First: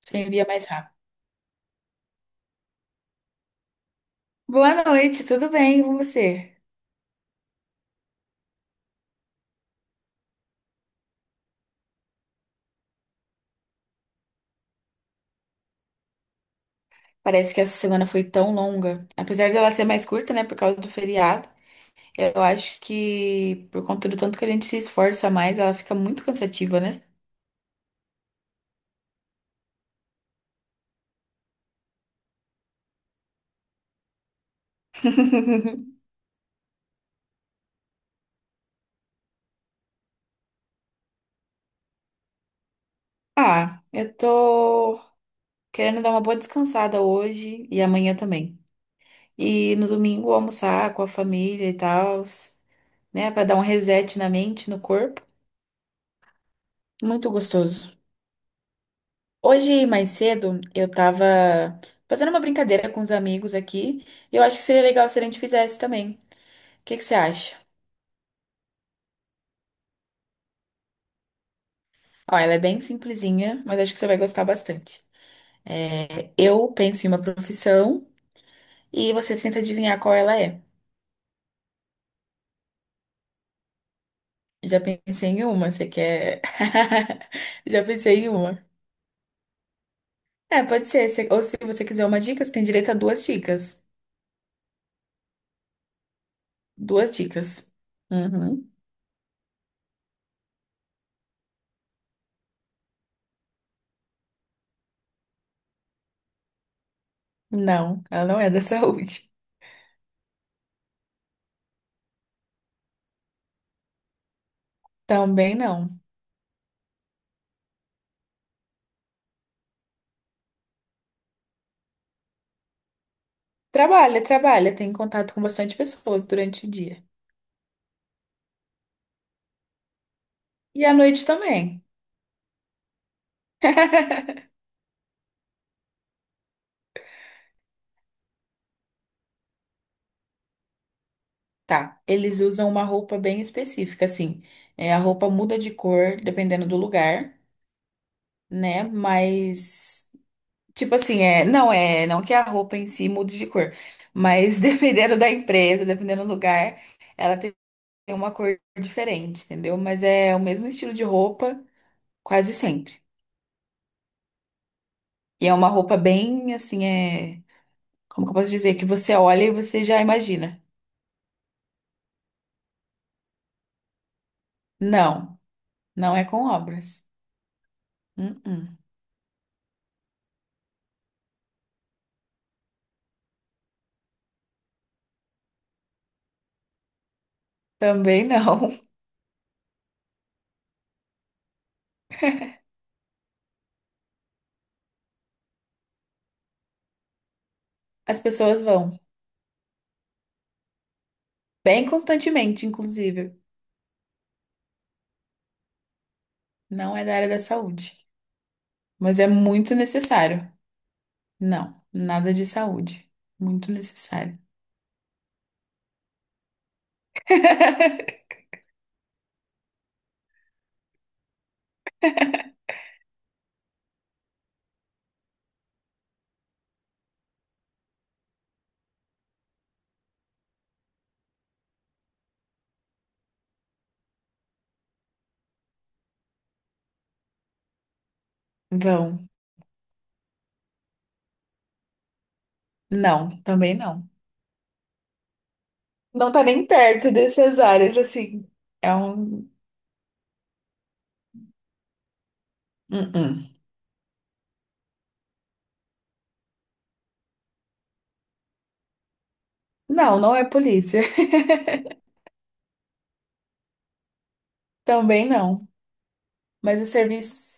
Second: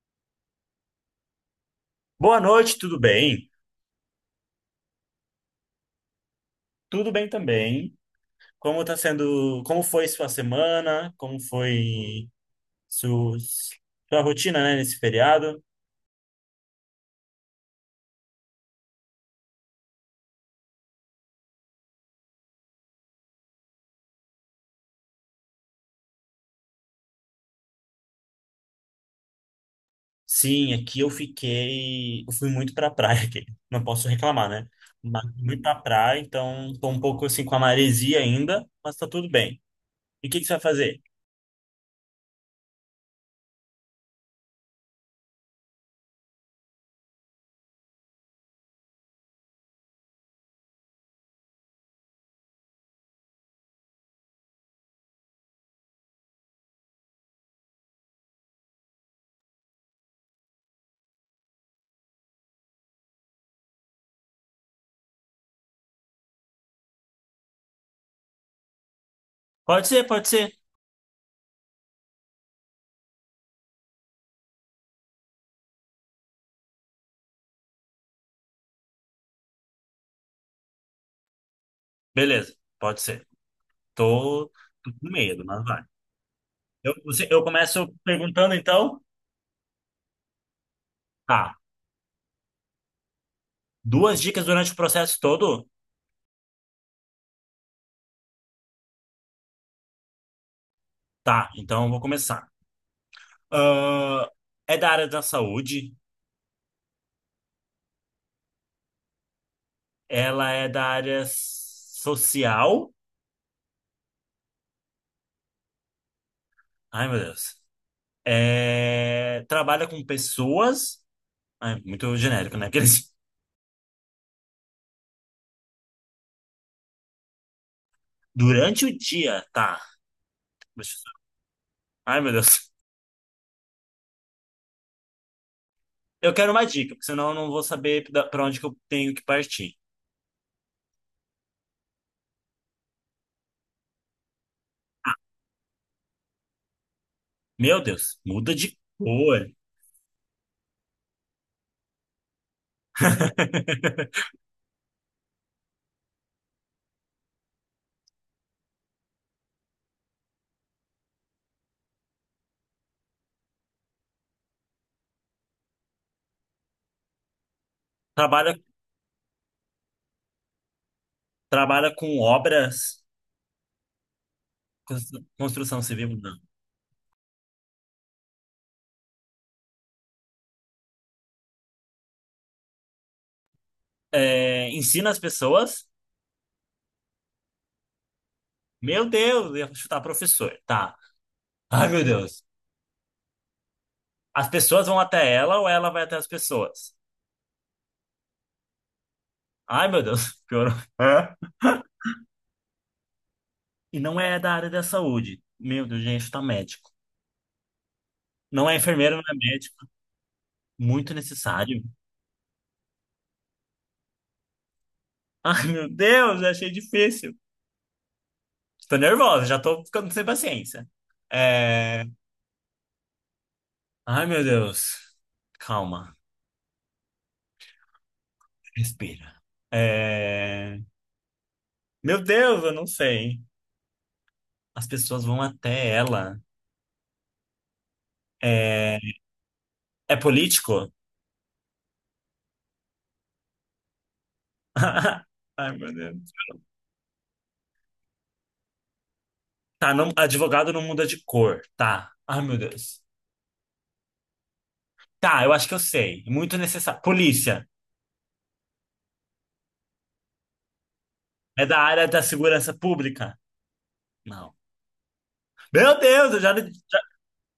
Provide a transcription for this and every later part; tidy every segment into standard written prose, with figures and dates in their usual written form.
Você envia mais rápido. Boa noite, tudo bem? Boa noite, tudo bem com você? Tudo bem também. Como tá sendo, como foi sua semana? Como foi su- sua rotina, né, nesse feriado? Parece que essa semana foi tão longa. Apesar dela ser mais curta, né, por causa do feriado, eu acho que por conta do tanto que a gente se esforça mais, ela fica muito cansativa, né? Sim, aqui eu fiquei, eu fui muito pra praia aqui. Não posso reclamar, né? Mas fui muito pra praia, então tô um pouco assim com a maresia ainda, mas tá tudo bem. E o que que você vai fazer? Ah, eu tô querendo dar uma boa descansada hoje e amanhã também. E no domingo almoçar com a família e tal, né, pra dar um reset na mente, no corpo. Muito gostoso. Hoje, mais cedo, eu tava fazendo uma brincadeira com os amigos aqui e eu acho que seria legal se a gente fizesse também. O que que você acha? Pode ser, pode ser. Ó, ela é bem simplesinha, mas acho que você vai gostar bastante. É, eu penso em uma profissão e você tenta adivinhar qual ela é. Beleza, pode ser. Tô, Já tô com pensei medo, em mas uma, vai. você quer? Eu Já começo pensei em perguntando uma. então. É, pode ser. Ou se Tá. você quiser uma dica, você tem direito a duas dicas. Duas dicas durante o processo todo? Duas dicas. Uhum. Tá, então eu vou começar. Ahn, é da área da saúde, Não, ela não é da saúde. ela é da área social. Também não. Ai, meu Deus. É, trabalha com pessoas. Ai, muito genérico, né? Aqueles... Trabalha, trabalha, tem contato com bastante pessoas durante o dia. Durante o dia, tá. E Deixa à eu- noite também. Ai, meu Deus. Eu quero uma dica, porque senão eu não vou saber pra onde que eu tenho que partir. Tá, eles usam uma roupa bem específica, assim. É, a roupa muda de cor dependendo do lugar, Meu Deus, muda de né? cor. Mas, tipo assim, é, não que a roupa em si mude de cor, mas dependendo da empresa, dependendo do lugar, ela tem uma cor diferente, entendeu? Mas é o mesmo estilo de roupa quase sempre. E é uma roupa bem, assim, é. Como que eu posso Trabalha, dizer? Que você olha e você já imagina. trabalha com obras, Não, construção civil, não é não. com obras. Uh-uh. É, ensina as pessoas. Também não. Meu Deus, ia chutar professor. Tá. Ai, meu Deus. As pessoas vão até ela ou ela vai até as pessoas? As pessoas vão, Ai, meu Deus, piorou. Hã? bem constantemente, inclusive. E não é da área da saúde. Meu Deus, gente, tá médico. Não é da área da saúde, Não é enfermeiro, mas não é é médico. muito necessário. Muito Não, necessário. nada de saúde. Muito necessário. Ai, meu Deus, achei difícil. Tô nervosa, já tô ficando sem paciência. É... Ai, meu Deus. Calma, respira. É... Meu Deus, eu não sei. As pessoas vão até ela. É, Vão. é político? Não, também não. Ai, meu Deus. Não tá nem perto dessas áreas, assim. É um. Tá, não, advogado não muda de cor, tá. Ai, meu Deus. Uh-uh. Tá, eu acho que eu sei. Muito necessário. Polícia. Não, não é polícia. É da área da segurança pública? Não. Também não. Meu Deus, eu já... Mas o serviço.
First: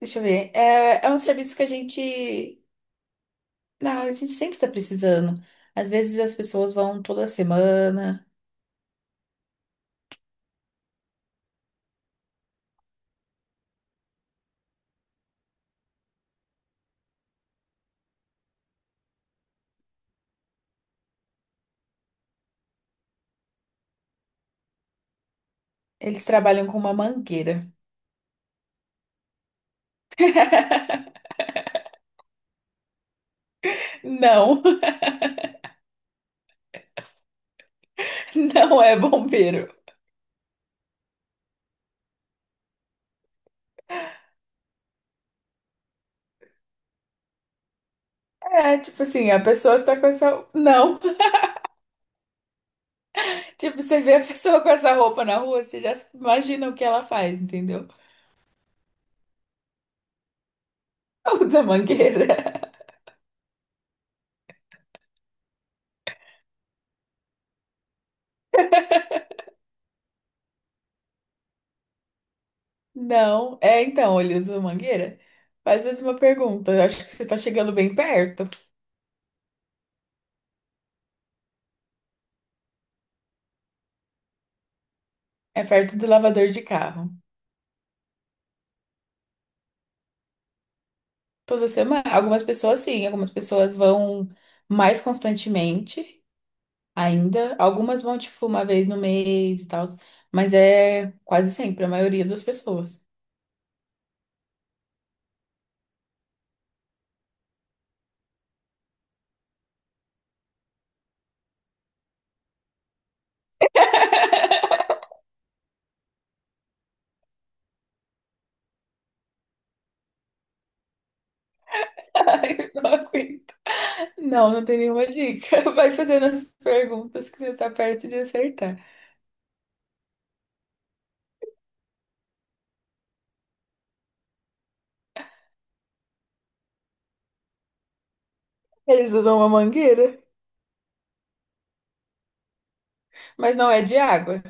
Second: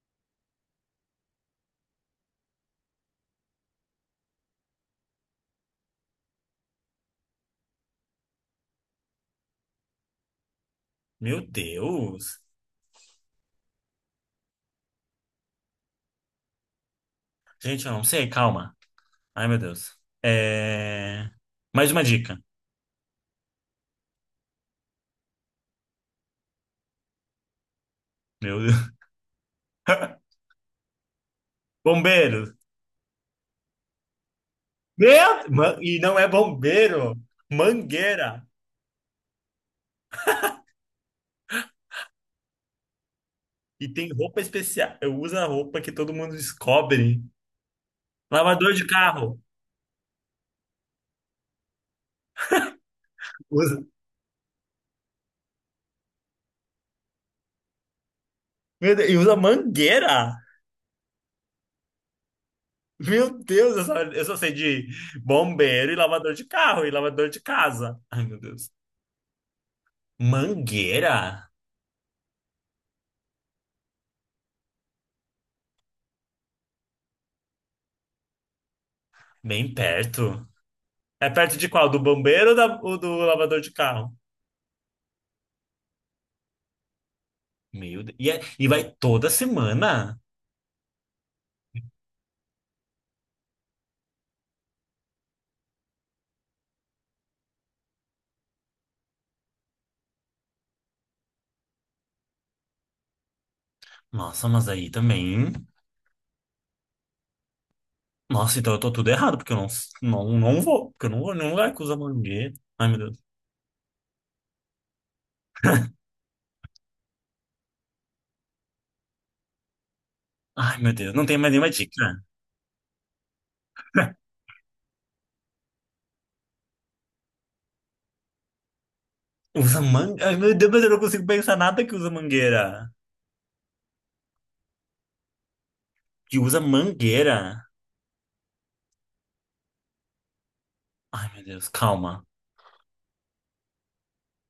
Deixa eu ver. É, é um serviço que a gente. Não, a gente sempre tá precisando. Às vezes as pessoas vão toda semana. Meu Deus. Gente, eu não sei, calma. Ai, meu Deus. É... Mais uma dica. Eles trabalham com uma mangueira. Meu Deus. Bombeiro. Não, E não é bombeiro. Mangueira. não é bombeiro. E tem roupa especial. Eu uso a roupa que todo mundo descobre. Lavador É, de tipo assim, carro. a pessoa tá com essa. Não. Tipo, Usa. você vê a pessoa com essa roupa na rua, você já imagina o que ela faz, entendeu? Meu Deus, e usa mangueira? Usa mangueira. Meu Deus, eu só sei de bombeiro e lavador de carro e lavador de casa. Ai, meu Deus. Mangueira? Não. É, então, ele usa mangueira? Faz mais uma pergunta. Eu acho que você tá chegando bem perto. Bem perto. É perto de qual? Do bombeiro ou do lavador de carro? É perto do lavador de carro. Meu Deus. E, e vai toda semana? Toda semana. Algumas pessoas sim, algumas pessoas vão mais constantemente ainda. Algumas vão, tipo, uma vez no mês e tal. Mas é quase sempre, a maioria das pessoas. Nossa, mas aí também. Nossa, então eu tô tudo errado, porque eu não, não, não vou. Porque eu não vou em nenhum lugar que usa mangueira. Ai, meu Deus. Ai, meu Deus. Não tem mais nenhuma dica. Ai, não aguento. Não, não tem nenhuma dica. Vai fazendo as perguntas que você tá perto de acertar. Usa mangueira? Ai, meu Deus, mas eu não consigo pensar nada que usa mangueira. Eles usam uma mangueira, Ai, meu Deus, calma. mas não é de água.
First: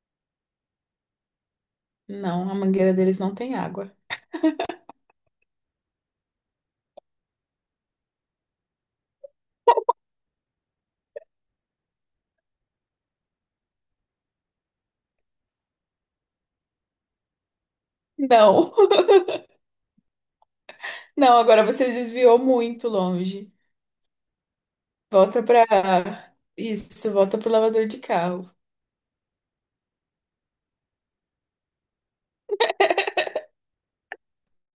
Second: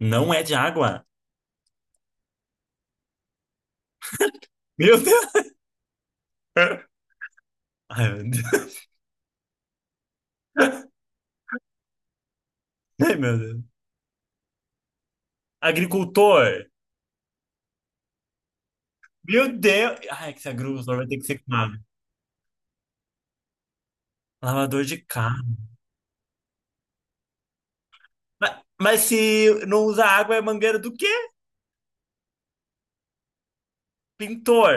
Não é de água. Não, a mangueira deles não tem água. Meu Deus. Ai, meu Deus. Ai, meu Deus. Agricultor. Não. Meu Deus. Ai, que esse agricultor vai ter que ser Não, agora claro. você desviou muito longe. Lavador de Volta carro. pra. Isso, volta pro lavador de carro. Mas se não usa água, é mangueira do quê?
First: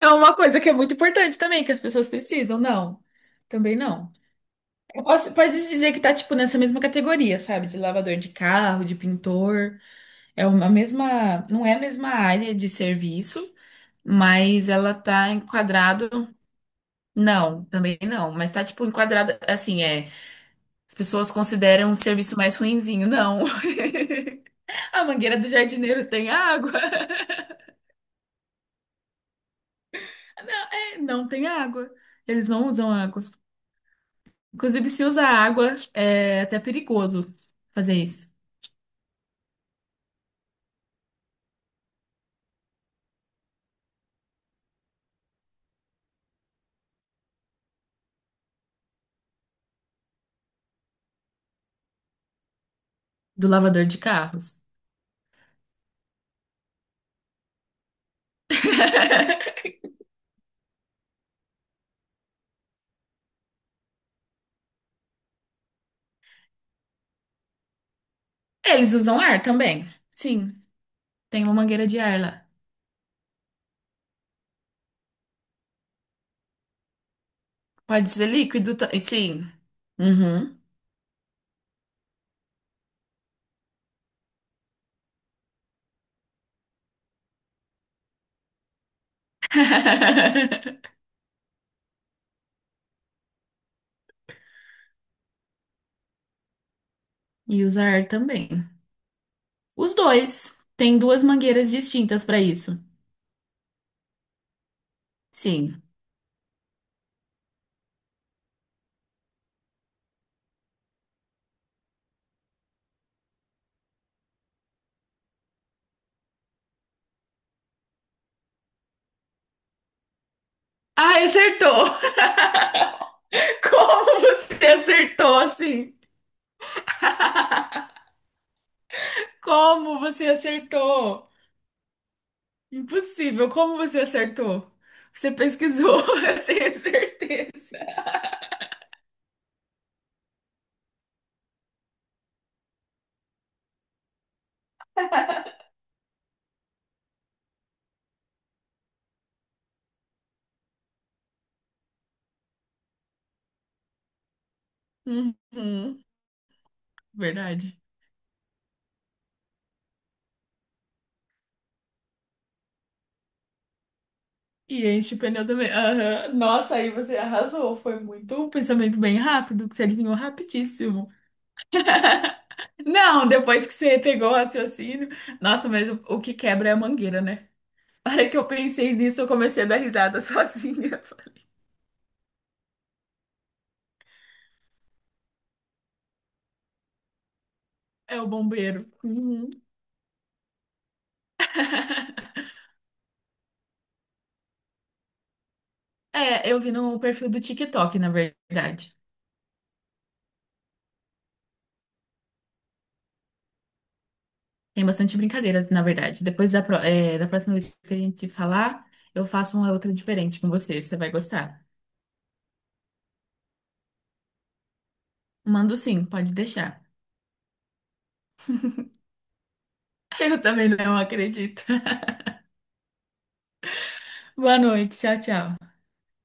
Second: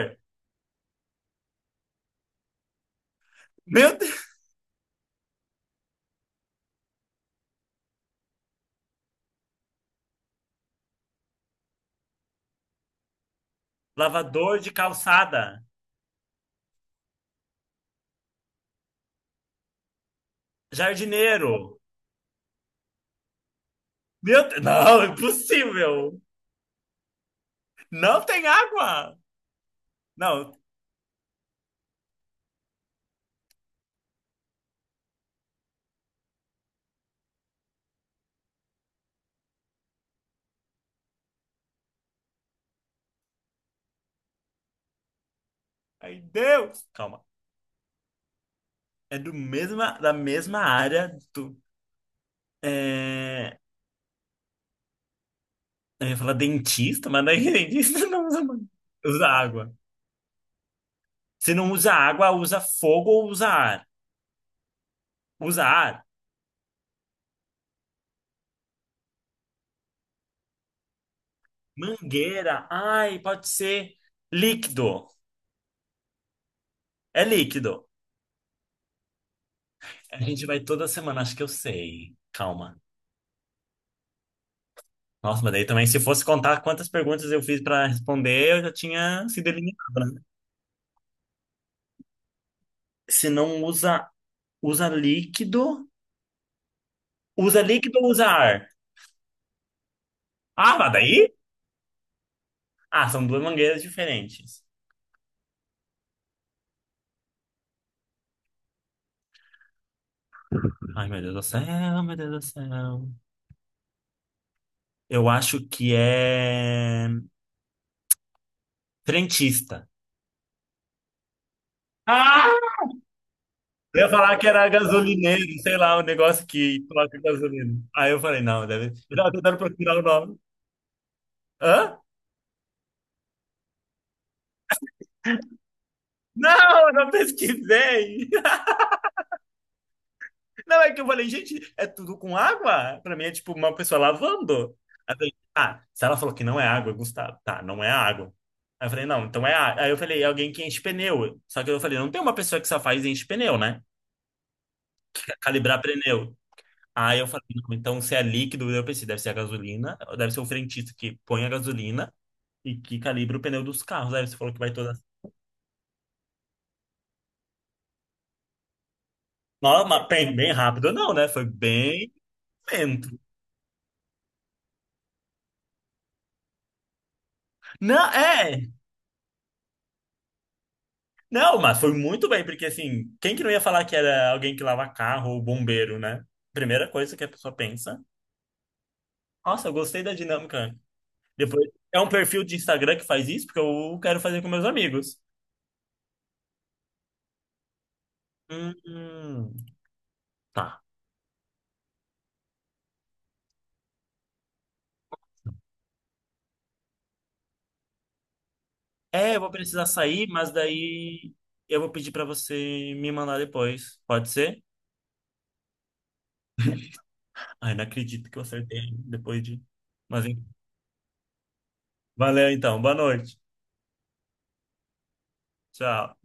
É uma coisa que é muito importante também, que as pessoas precisam, não. Também Meu não. Deus. Pode dizer que tá, tipo, nessa mesma categoria, sabe? De lavador de carro, de pintor. É uma mesma. Não é a mesma área de serviço, Lavador mas de ela tá calçada. enquadrado. Não, também não. Mas tá, tipo, enquadrada. Assim, é. As pessoas Jardineiro. consideram um serviço mais ruinzinho. Não. Meu Deus. Não, A mangueira do jardineiro impossível. tem água? Não tem água. Não. Não, é, não tem água. Eles não usam água. Inclusive, se usa água, é até perigoso fazer isso, Ai, Deus. Calma. É da mesma área. do É. lavador de carros. Eu ia falar dentista, mas daí dentista não usa manga. Usa água. Se não usa água, usa fogo ou usa ar. Usa ar. Eles usam ar também. Sim, tem uma mangueira de ar lá. Mangueira. Ai, pode ser líquido. É líquido. Pode ser líquido, sim. A gente Uhum. vai toda semana, acho que eu sei. Calma. Nossa, mas daí também, se fosse contar quantas perguntas eu fiz para responder, eu já tinha sido eliminado, né? Se não usa, usa líquido. Usa E usa líquido ar ou usa também. ar? Os dois. Ah, mas Tem duas daí? mangueiras distintas para isso. Ah, são duas mangueiras diferentes. Sim. Ai, meu Deus do céu, meu Deus do céu. Eu acho que é frentista. Ah, acertou! Ah! Eu ia Como falar que você era acertou gasolineiro, sei assim? lá, o negócio que coloca gasolina. Aí eu falei, não, deve. Eu tava tentando procurar Como o você nome. acertou? Hã? Impossível. Como você acertou? Você pesquisou, eu tenho Não, eu não certeza. pesquisei. Não, é que eu falei, gente, é tudo com água? Pra mim é tipo uma pessoa lavando. Aí eu falei, ah, se ela falou que não é água, Gustavo. Tá, não é água. Aí eu falei, não, então é água. Aí eu falei, é alguém que enche pneu. Só que eu falei, não tem uma pessoa que só faz e enche pneu, né? Calibrar Uhum, pneu. Aí eu falei, não, verdade. então se é líquido, eu pensei, deve ser a gasolina, deve ser o frentista que põe a gasolina e que calibra o pneu dos carros. Aí você falou que vai E toda. enche o pneu também. Aham. Nossa, aí você arrasou. Foi muito um pensamento bem rápido, que você Nossa, mas adivinhou bem rápido, rapidíssimo. não, né? Foi bem lento. Não, depois que você pegou o raciocínio. Nossa, mas o que quebra é a mangueira, né? Não, A hora que eu é. pensei nisso, eu comecei a dar risada sozinha. Não, mas foi muito bem, porque assim, quem que não ia falar que era alguém que lava carro ou bombeiro, né? Primeira coisa que a pessoa pensa. É o bombeiro. Uhum. Nossa, eu gostei da dinâmica. Depois, é um perfil de Instagram que faz isso, porque eu quero fazer com meus amigos. É, eu vi no perfil do TikTok, na Hum, verdade. hum. Tá. Tem bastante brincadeiras, na verdade. Depois da, pro- eh, Da próxima vez que a gente falar, eu É, eu vou faço uma precisar outra sair, diferente com mas você. Você vai daí gostar. eu vou pedir pra você me mandar depois. Pode ser? Mando sim, pode deixar. Ai, não acredito que eu acertei depois de. Mas Eu enfim. também não acredito. Valeu então. Boa noite. Boa noite. Tchau, tchau. Tchau.